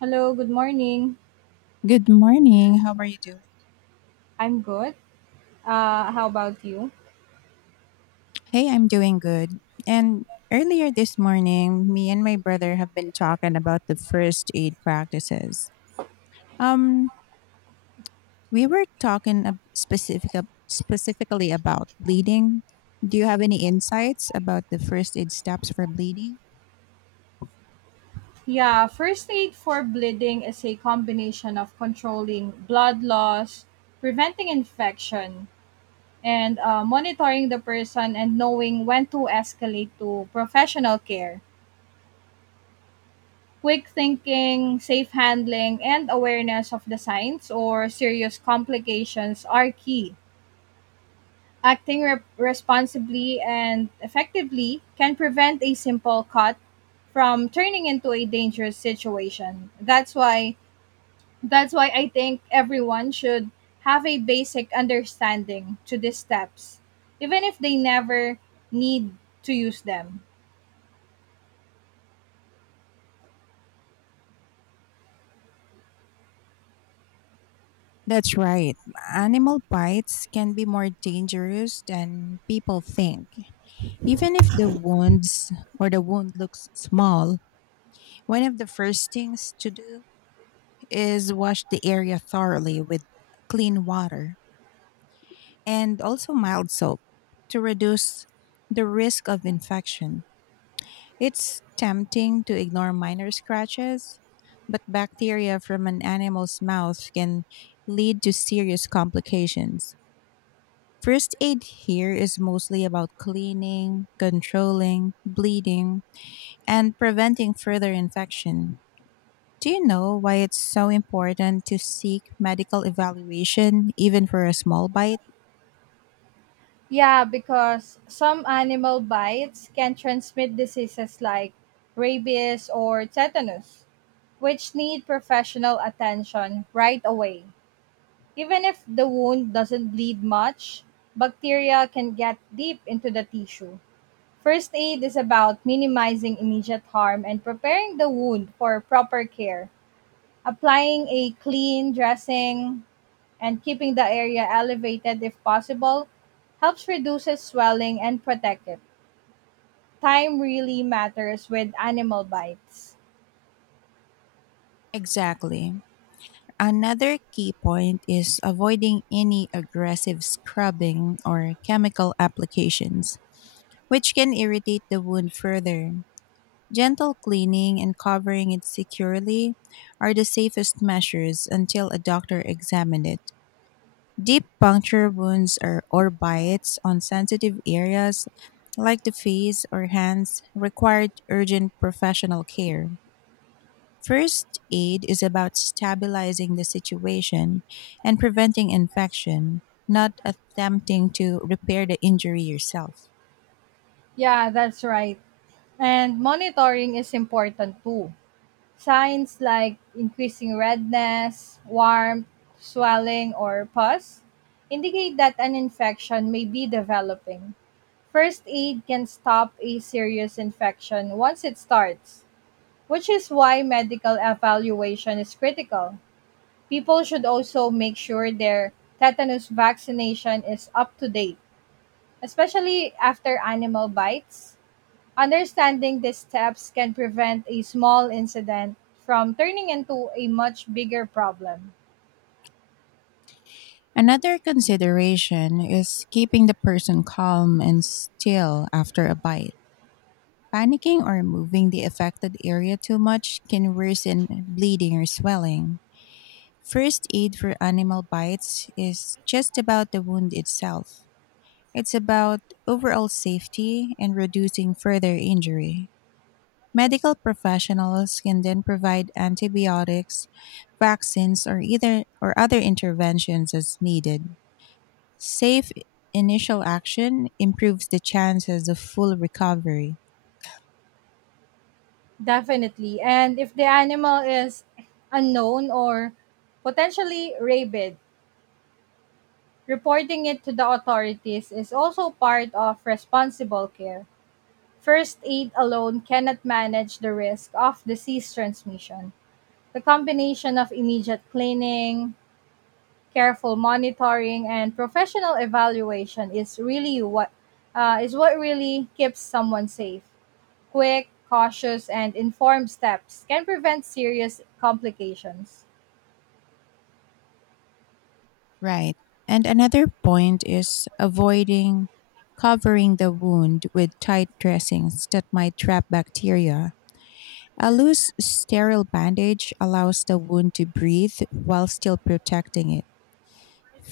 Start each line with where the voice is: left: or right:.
right: Hello, good morning.
left: Good morning. How are you doing?
right: I'm good. How about you?
left: Hey, I'm doing good. And earlier this morning, me and my brother have been talking about the first aid practices. Um, We were talking ab- specific, Specifically about bleeding. Do you have any insights about the first aid steps for bleeding?
right: Yeah, first aid for bleeding is a combination of controlling blood loss, preventing infection, and monitoring the person and knowing when to escalate to professional care. Quick thinking, safe handling, and awareness of the signs or serious complications are key. Responsibly and effectively can prevent a simple cut from turning into a dangerous situation. That's why I think everyone should have a basic understanding to these steps, even if they never need to use them.
left: That's right. Animal bites can be more dangerous than people think. Even if the wound looks small, one of the first things to do is wash the area thoroughly with clean water and also mild soap to reduce the risk of infection. It's tempting to ignore minor scratches, but bacteria from an animal's mouth can lead to serious complications. First aid here is mostly about cleaning, controlling, bleeding, and preventing further infection. Do you know why it's so important to seek medical evaluation even for a small bite?
right: Yeah, because some animal bites can transmit diseases like rabies or tetanus, which need professional attention right away. Even if the wound doesn't bleed much, bacteria can get deep into the tissue. First aid is about minimizing immediate harm and preparing the wound for proper care, applying a clean dressing and keeping the area elevated if possible helps reduce its swelling and protect it. Time really matters with animal bites.
left: Exactly. Another key point is avoiding any aggressive scrubbing or chemical applications, which can irritate the wound further. Gentle cleaning and covering it securely are the safest measures until a doctor examines it. Deep puncture wounds or bites on sensitive areas like the face or hands require urgent professional care. First aid is about stabilizing the situation and preventing infection, not attempting to repair the injury yourself.
right: Yeah, that's right. And monitoring is important too. Signs like increasing redness, warmth, swelling, or pus indicate that an infection may be developing. First aid can stop a serious infection once it starts, which is why medical evaluation is critical. People should also make sure their tetanus vaccination is up to date, especially after animal bites. Understanding these steps can prevent a small incident from turning into a much bigger problem.
left: Another consideration is keeping the person calm and still after a bite. Panicking or moving the affected area too much can worsen bleeding or swelling. First aid for animal bites is just about the wound itself. It's about overall safety and reducing further injury. Medical professionals can then provide antibiotics, vaccines, or other interventions as needed. Safe initial action improves the chances of full recovery.
right: Definitely. And if the animal is unknown or potentially rabid, reporting it to the authorities is also part of responsible care. First aid alone cannot manage the risk of disease transmission. The combination of immediate cleaning, careful monitoring and professional evaluation is really what is what really keeps someone safe. Quick, cautious, and informed steps can prevent serious complications.
left: Right. And another point is avoiding covering the wound with tight dressings that might trap bacteria. A loose sterile bandage allows the wound to breathe while still protecting it.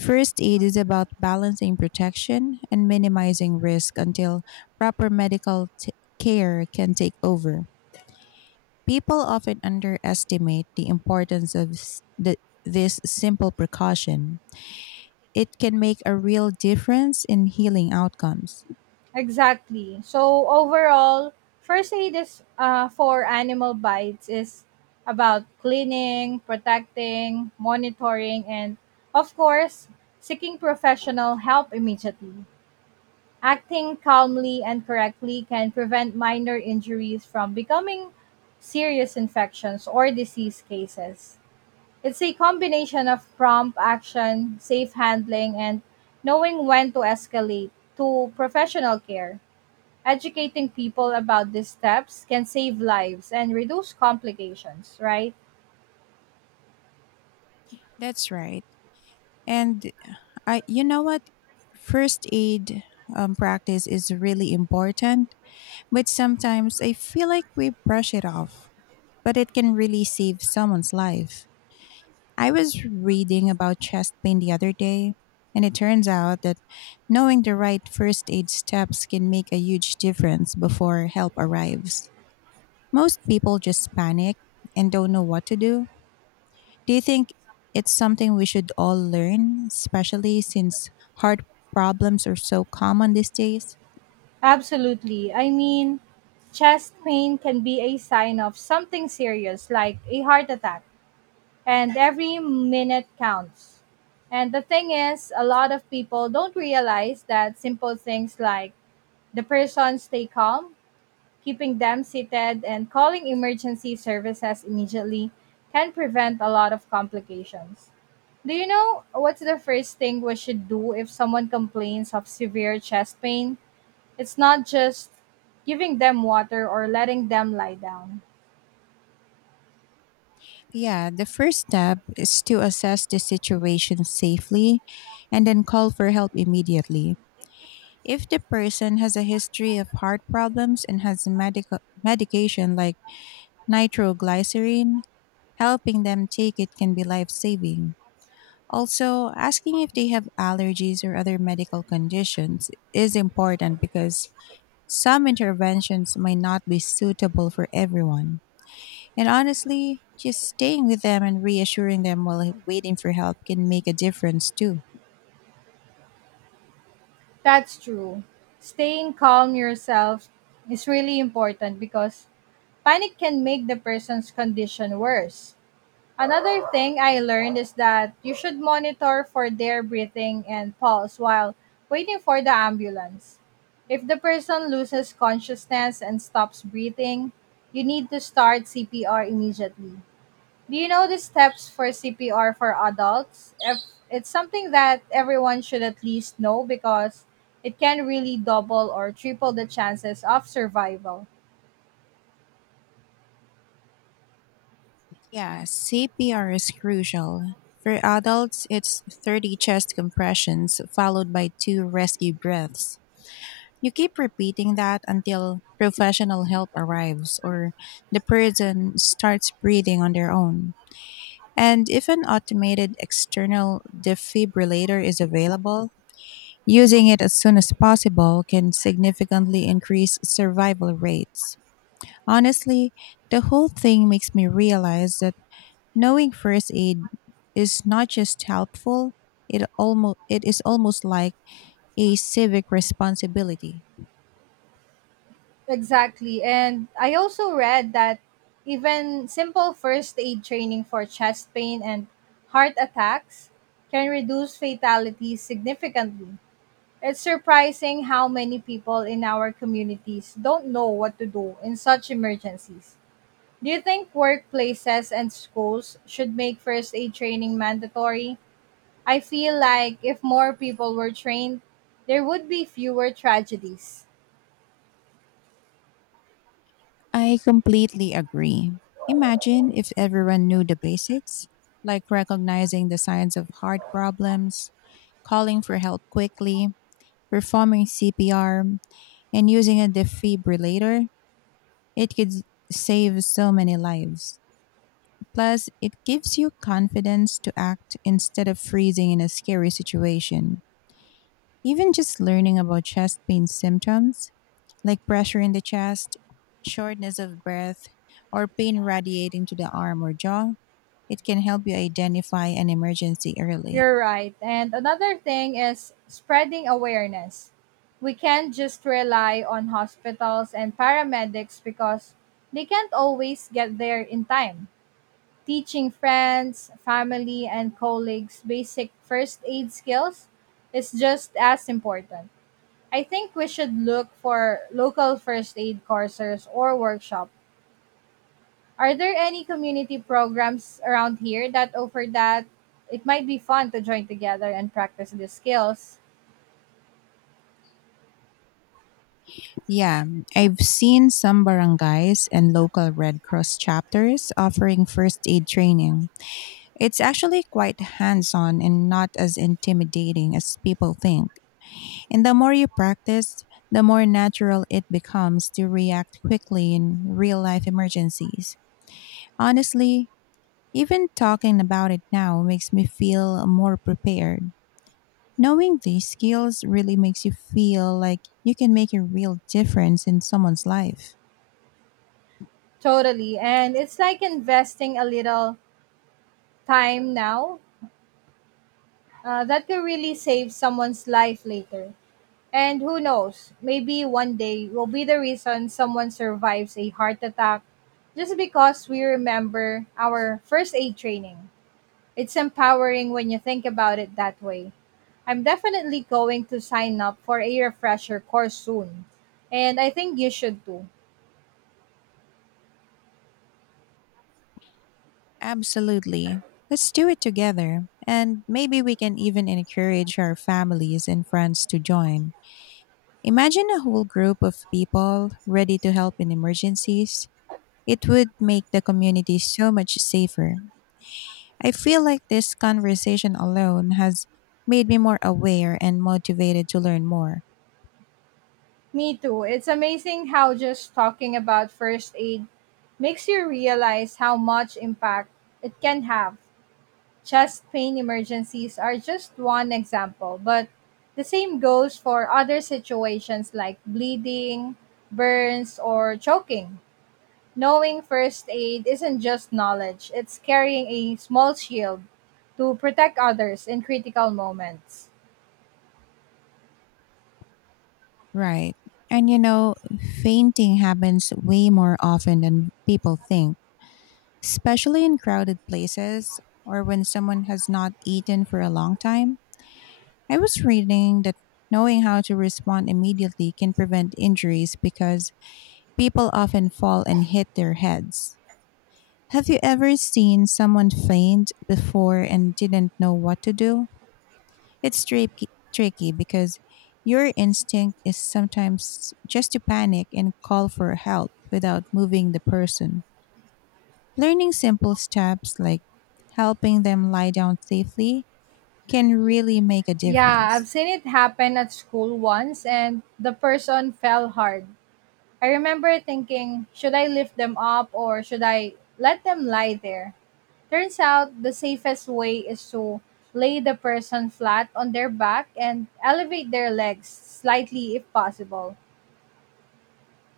left: First aid is about balancing protection and minimizing risk until proper care can take over. People often underestimate the importance of this simple precaution. It can make a real difference in healing outcomes.
right: Exactly. So overall, first aid is for animal bites is about cleaning, protecting, monitoring, and of course, seeking professional help immediately. Acting calmly and correctly can prevent minor injuries from becoming serious infections or disease cases. It's a combination of prompt action, safe handling, and knowing when to escalate to professional care. Educating people about these steps can save lives and reduce complications, right?
left: That's right. And I, you know what? First aid practice is really important, but sometimes I feel like we brush it off, but it can really save someone's life. I was reading about chest pain the other day, and it turns out that knowing the right first aid steps can make a huge difference before help arrives. Most people just panic and don't know what to do. Do you think it's something we should all learn, especially since heart problems are so common these days?
right: Absolutely. I mean, chest pain can be a sign of something serious like a heart attack and every minute counts. And the thing is, a lot of people don't realize that simple things like the person stay calm, keeping them seated, and calling emergency services immediately can prevent a lot of complications. Do you know what's the first thing we should do if someone complains of severe chest pain? It's not just giving them water or letting them lie down.
left: Yeah, the first step is to assess the situation safely and then call for help immediately. If the person has a history of heart problems and has medication like nitroglycerin, helping them take it can be life saving. Also, asking if they have allergies or other medical conditions is important because some interventions might not be suitable for everyone. And honestly, just staying with them and reassuring them while waiting for help can make a difference too.
right: That's true. Staying calm yourself is really important because panic can make the person's condition worse. Another thing I learned is that you should monitor for their breathing and pulse while waiting for the ambulance. If the person loses consciousness and stops breathing, you need to start CPR immediately. Do you know the steps for CPR for adults? If it's something that everyone should at least know because it can really double or triple the chances of survival.
left: Yeah, CPR is crucial. For adults, it's 30 chest compressions followed by two rescue breaths. You keep repeating that until professional help arrives or the person starts breathing on their own. And if an automated external defibrillator is available, using it as soon as possible can significantly increase survival rates. Honestly, the whole thing makes me realize that knowing first aid is not just helpful, it is almost like a civic responsibility.
right: Exactly. And I also read that even simple first aid training for chest pain and heart attacks can reduce fatalities significantly. It's surprising how many people in our communities don't know what to do in such emergencies. Do you think workplaces and schools should make first aid training mandatory? I feel like if more people were trained, there would be fewer tragedies.
left: I completely agree. Imagine if everyone knew the basics, like recognizing the signs of heart problems, calling for help quickly, performing CPR, and using a defibrillator, it could save so many lives. Plus, it gives you confidence to act instead of freezing in a scary situation. Even just learning about chest pain symptoms, like pressure in the chest, shortness of breath, or pain radiating to the arm or jaw, it can help you identify an emergency early.
right: You're right. And another thing is spreading awareness. We can't just rely on hospitals and paramedics because they can't always get there in time. Teaching friends, family, and colleagues basic first aid skills is just as important. I think we should look for local first aid courses or workshop. Are there any community programs around here that offer that? It might be fun to join together and practice the skills.
left: Yeah, I've seen some barangays and local Red Cross chapters offering first aid training. It's actually quite hands on and not as intimidating as people think. And the more you practice, the more natural it becomes to react quickly in real life emergencies. Honestly, even talking about it now makes me feel more prepared. Knowing these skills really makes you feel like you can make a real difference in someone's life.
right: Totally. And it's like investing a little time now that could really save someone's life later. And who knows, maybe one day will be the reason someone survives a heart attack just because we remember our first aid training. It's empowering when you think about it that way. I'm definitely going to sign up for a refresher course soon. And I think you should too.
left: Absolutely. Let's do it together, and maybe we can even encourage our families and friends to join. Imagine a whole group of people ready to help in emergencies. It would make the community so much safer. I feel like this conversation alone has made me more aware and motivated to learn more.
right: Me too. It's amazing how just talking about first aid makes you realize how much impact it can have. Chest pain emergencies are just one example, but the same goes for other situations like bleeding, burns, or choking. Knowing first aid isn't just knowledge, it's carrying a small shield to protect others in critical moments.
left: Right. And you know, fainting happens way more often than people think, especially in crowded places or when someone has not eaten for a long time. I was reading that knowing how to respond immediately can prevent injuries because people often fall and hit their heads. Have you ever seen someone faint before and didn't know what to do? It's tricky because your instinct is sometimes just to panic and call for help without moving the person. Learning simple steps like helping them lie down safely can really make a
right: Yeah,
left: difference.
right: I've seen it happen at school once and the person fell hard. I remember thinking, should I lift them up or should I let them lie there? Turns out the safest way is to lay the person flat on their back and elevate their legs slightly if possible.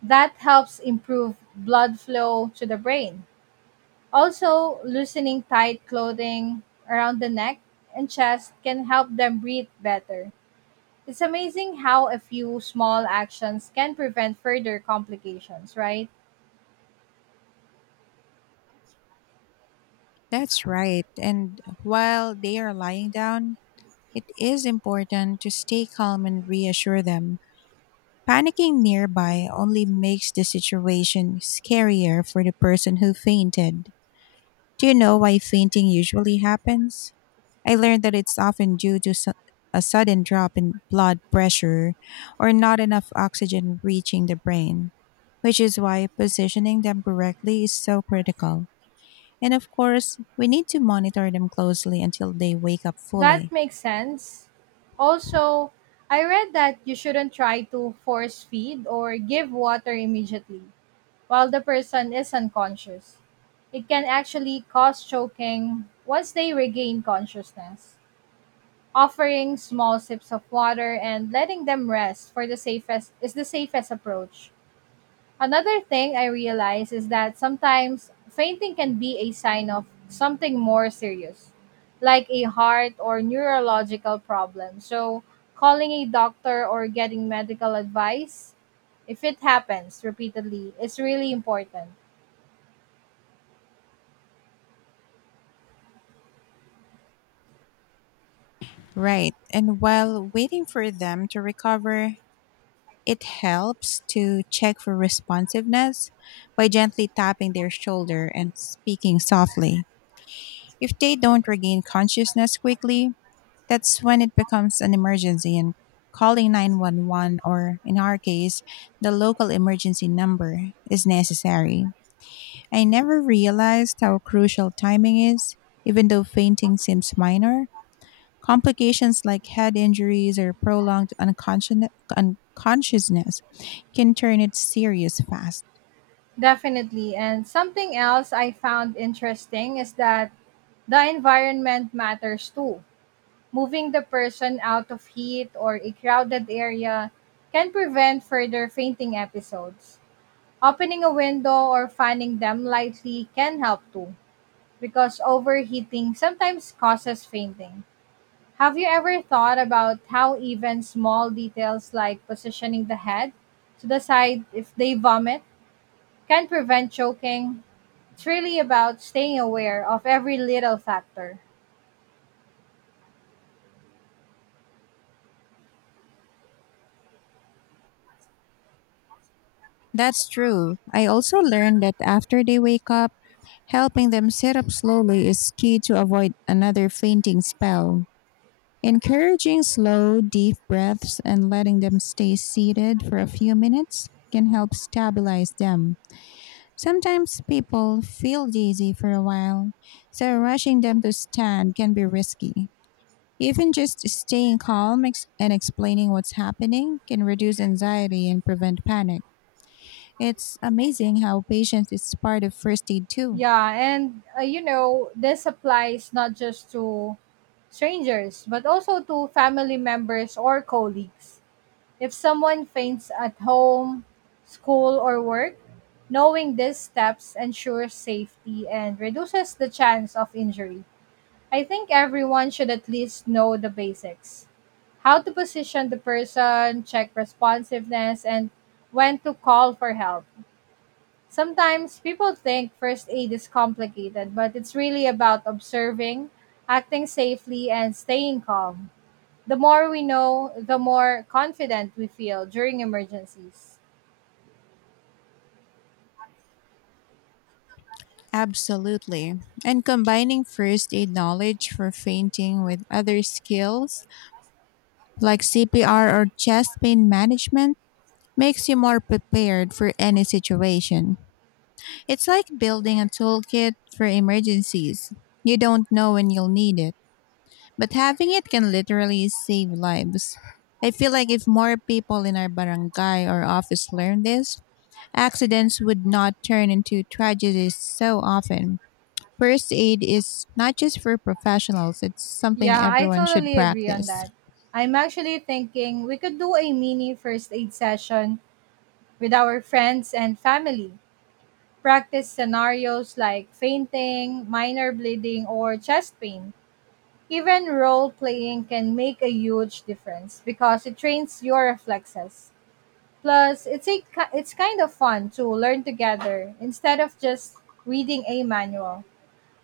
right: That helps improve blood flow to the brain. Also, loosening tight clothing around the neck and chest can help them breathe better. It's amazing how a few small actions can prevent further complications, right?
left: That's right. And while they are lying down, it is important to stay calm and reassure them. Panicking nearby only makes the situation scarier for the person who fainted. Do you know why fainting usually happens? I learned that it's often due to a sudden drop in blood pressure or not enough oxygen reaching the brain, which is why positioning them correctly is so critical. And of course, we need to monitor them closely until they wake up fully.
right: That makes sense. Also, I read that you shouldn't try to force feed or give water immediately while the person is unconscious. It can actually cause choking once they regain consciousness. Offering small sips of water and letting them rest for the safest is the safest approach. Another thing I realize is that sometimes fainting can be a sign of something more serious, like a heart or neurological problem. So, calling a doctor or getting medical advice, if it happens repeatedly, is really important.
left: Right. And while waiting for them to recover, it helps to check for responsiveness by gently tapping their shoulder and speaking softly. If they don't regain consciousness quickly, that's when it becomes an emergency and calling 911 or, in our case, the local emergency number is necessary. I never realized how crucial timing is, even though fainting seems minor. Complications like head injuries or prolonged unconsciousness can turn it serious fast.
right: Definitely. And something else I found interesting is that the environment matters too. Moving the person out of heat or a crowded area can prevent further fainting episodes. Opening a window or fanning them lightly can help too, because overheating sometimes causes fainting. Have you ever thought about how even small details like positioning the head to the side if they vomit can prevent choking? It's really about staying aware of every little factor.
left: That's true. I also learned that after they wake up, helping them sit up slowly is key to avoid another fainting spell. Encouraging slow, deep breaths and letting them stay seated for a few minutes can help stabilize them. Sometimes people feel dizzy for a while, so rushing them to stand can be risky. Even just staying calm and explaining what's happening can reduce anxiety and prevent panic. It's amazing how patience is part of first aid too.
right: Yeah, and you know, this applies not just to strangers, but also to family members or colleagues. If someone faints at home, school, or work, knowing these steps ensures safety and reduces the chance of injury. I think everyone should at least know the basics: how to position the person, check responsiveness, and when to call for help. Sometimes people think first aid is complicated, but it's really about observing, acting safely, and staying calm. The more we know, the more confident we feel during emergencies.
left: Absolutely. And combining first aid knowledge for fainting with other skills like CPR or chest pain management makes you more prepared for any situation. It's like building a toolkit for emergencies. You don't know when you'll need it, but having it can literally save lives. I feel like if more people in our barangay or office learned this, accidents would not turn into tragedies so often. First aid is not just for professionals, it's something
right: Yeah, I
left: everyone should
right: totally agree on
left: practice.
right: that. I'm actually thinking we could do a mini first aid session with our friends and family. Practice scenarios like fainting, minor bleeding, or chest pain. Even role playing can make a huge difference because it trains your reflexes. Plus, it's kind of fun to learn together instead of just reading a manual.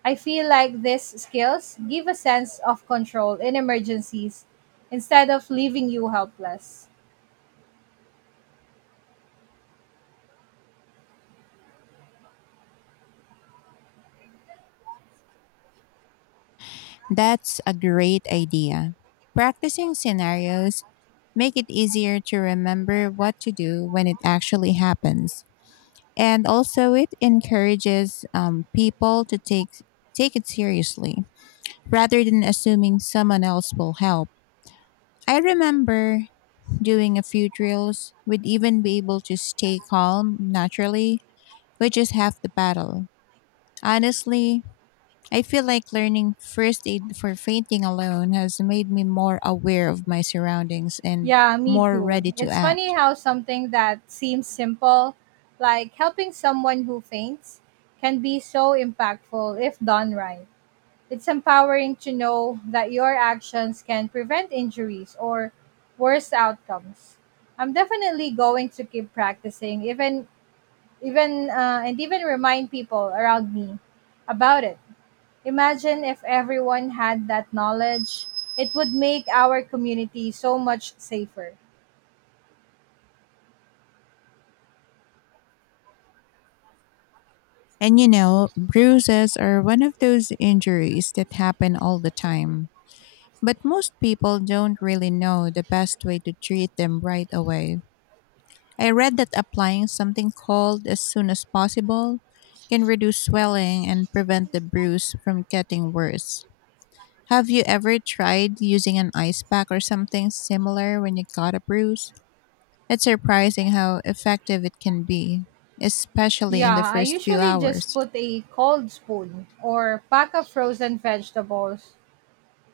right: I feel like these skills give a sense of control in emergencies instead of leaving you helpless.
left: That's a great idea. Practicing scenarios make it easier to remember what to do when it actually happens. And also it encourages people to take it seriously rather than assuming someone else will help. I remember doing a few drills would even be able to stay calm naturally, which is half the battle. Honestly, I feel like learning first aid for fainting alone has made me more aware of my surroundings and
right: Yeah, me
left: more
right: too.
left: ready to
right: It's
left: act.
right: funny how something that seems simple, like helping someone who faints, can be so impactful if done right. It's empowering to know that your actions can prevent injuries or worse outcomes. I'm definitely going to keep practicing, even even and even remind people around me about it. Imagine if everyone had that knowledge, it would make our community so much safer.
left: And you know, bruises are one of those injuries that happen all the time. But most people don't really know the best way to treat them right away. I read that applying something cold as soon as possible can reduce swelling and prevent the bruise from getting worse. Have you ever tried using an ice pack or something similar when you got a bruise? It's surprising how effective it can be, especially in the
right: Yeah, I
left: first few
right: usually just
left: hours.
right: put a cold spoon or pack of frozen vegetables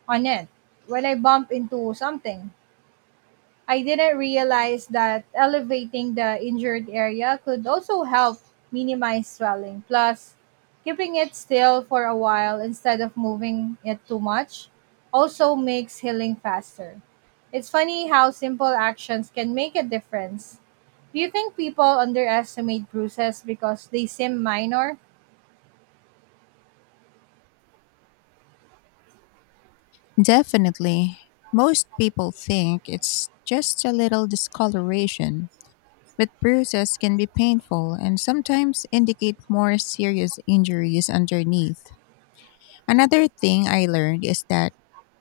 right: on it when I bump into something. I didn't realize that elevating the injured area could also help minimize swelling. Plus, keeping it still for a while instead of moving it too much also makes healing faster. It's funny how simple actions can make a difference. Do you think people underestimate bruises because they seem minor?
left: Definitely. Most people think it's just a little discoloration, but bruises can be painful and sometimes indicate more serious injuries underneath. Another thing I learned is that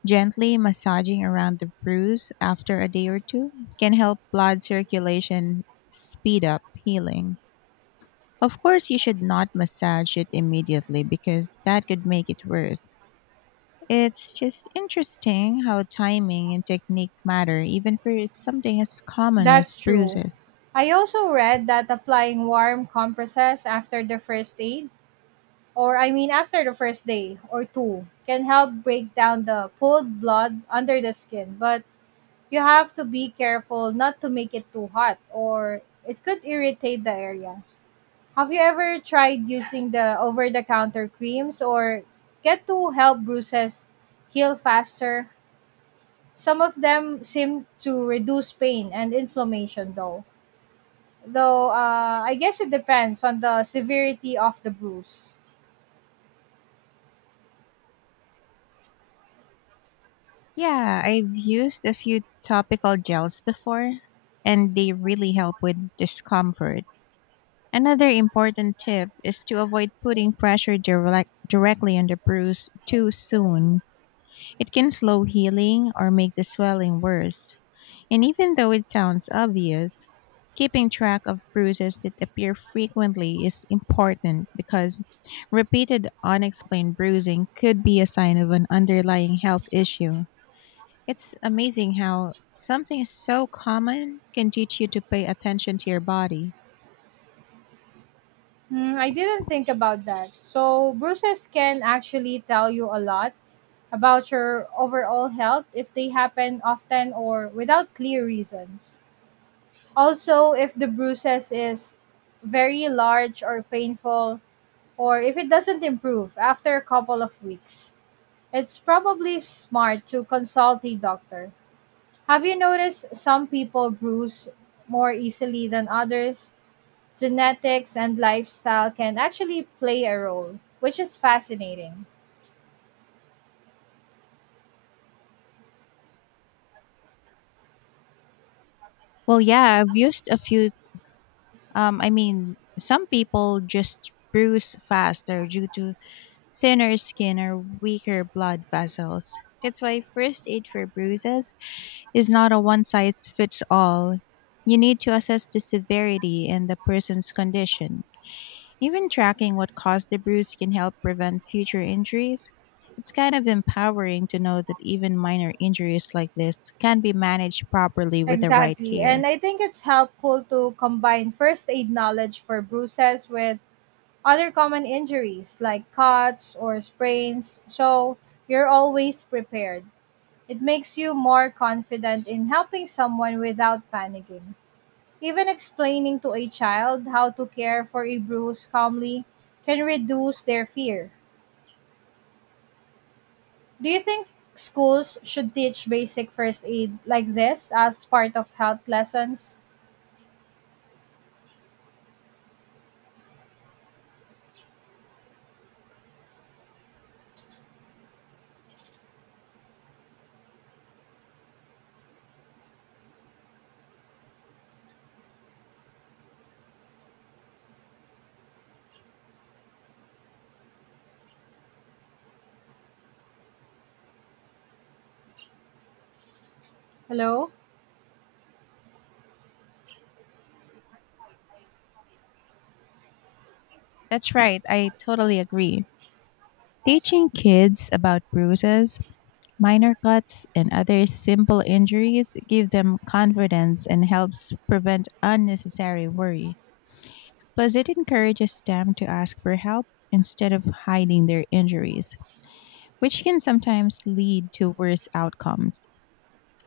left: gently massaging around the bruise after a day or two can help blood circulation speed up healing. Of course, you should not massage it immediately because that could make it worse. It's just interesting how timing and technique matter, even for something as common as
right: That's true.
left: bruises.
right: I also read that applying warm compresses after the first aid or I mean after the first day or two, can help break down the pooled blood under the skin. But you have to be careful not to make it too hot or it could irritate the area. Have you ever tried using the over the counter creams or get to help bruises heal faster? Some of them seem to reduce pain and inflammation though. Though I guess it depends on the severity of the bruise.
left: Yeah, I've used a few topical gels before, and they really help with discomfort. Another important tip is to avoid putting pressure directly on the bruise too soon. It can slow healing or make the swelling worse. And even though it sounds obvious, keeping track of bruises that appear frequently is important because repeated unexplained bruising could be a sign of an underlying health issue. It's amazing how something so common can teach you to pay attention to your body.
right: Hmm, I didn't think about that. So, bruises can actually tell you a lot about your overall health if they happen often or without clear reasons. Also, if the bruises is very large or painful or if it doesn't improve after a couple of weeks, it's probably smart to consult a doctor. Have you noticed some people bruise more easily than others? Genetics and lifestyle can actually play a role, which is fascinating.
left: Well, yeah, I've used a few some people just bruise faster due to thinner skin or weaker blood vessels. That's why first aid for bruises is not a one size fits all. You need to assess the severity and the person's condition. Even tracking what caused the bruise can help prevent future injuries. It's kind of empowering to know that even minor injuries like this can be managed properly with the right
right: Exactly. And
left: care.
right: I think it's helpful to combine first aid knowledge for bruises with other common injuries like cuts or sprains, so you're always prepared. It makes you more confident in helping someone without panicking. Even explaining to a child how to care for a bruise calmly can reduce their fear. Do you think schools should teach basic first aid like this as part of health lessons? Hello?
left: That's right, I totally agree. Teaching kids about bruises, minor cuts, and other simple injuries give them confidence and helps prevent unnecessary worry. Plus, it encourages them to ask for help instead of hiding their injuries, which can sometimes lead to worse outcomes.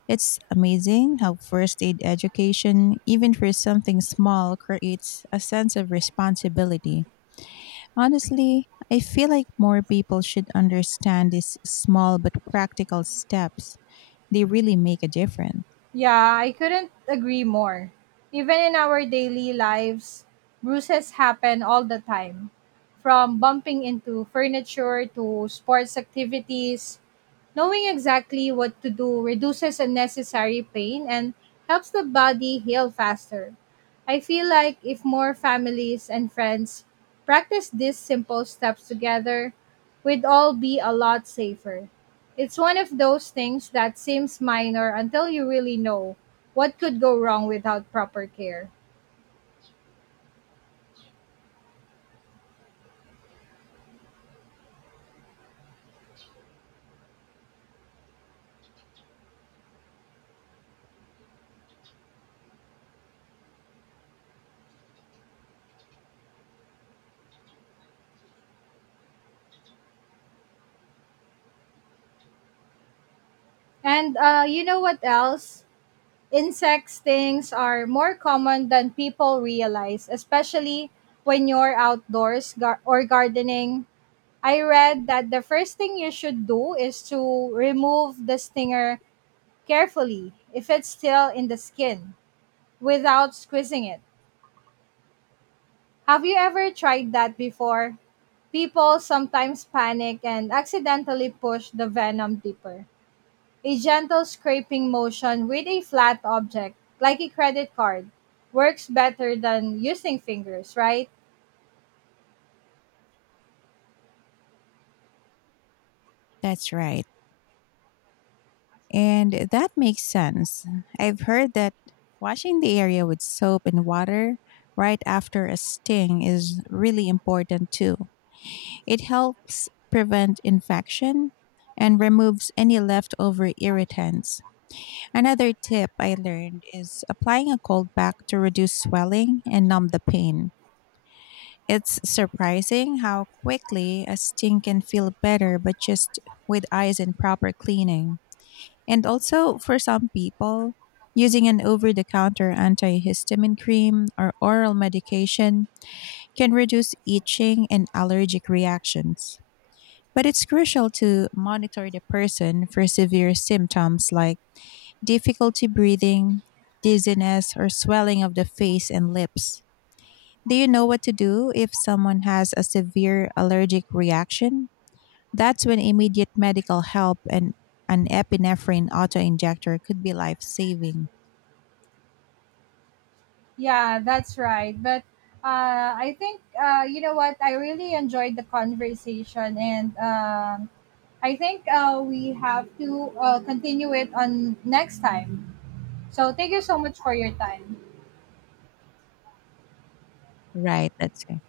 left: It's amazing how first aid education, even for something small, creates a sense of responsibility. Honestly, I feel like more people should understand these small but practical steps. They really make a difference.
right: Yeah, I couldn't agree more. Even in our daily lives, bruises happen all the time. From bumping into furniture to sports activities, knowing exactly what to do reduces unnecessary pain and helps the body heal faster. I feel like if more families and friends practice these simple steps together, we'd all be a lot safer. It's one of those things that seems minor until you really know what could go wrong without proper care. And you know what else? Insect stings are more common than people realize, especially when you're outdoors or gardening. I read that the first thing you should do is to remove the stinger carefully if it's still in the skin without squeezing it. Have you ever tried that before? People sometimes panic and accidentally push the venom deeper. A gentle scraping motion with a flat object, like a credit card, works better than using fingers, right?
left: That's right. And that makes sense. I've heard that washing the area with soap and water right after a sting is really important too. It helps prevent infection and removes any leftover irritants. Another tip I learned is applying a cold pack to reduce swelling and numb the pain. It's surprising how quickly a sting can feel better, but just with ice and proper cleaning. And also, for some people, using an over the counter antihistamine cream or oral medication can reduce itching and allergic reactions. But it's crucial to monitor the person for severe symptoms like difficulty breathing, dizziness, or swelling of the face and lips. Do you know what to do if someone has a severe allergic reaction? That's when immediate medical help and an epinephrine auto injector could be life saving.
right: Yeah, that's right. But I think you know what? I really enjoyed the conversation, and I think we have to continue it on next time. So thank you so much for your time.
left: Right. That's right.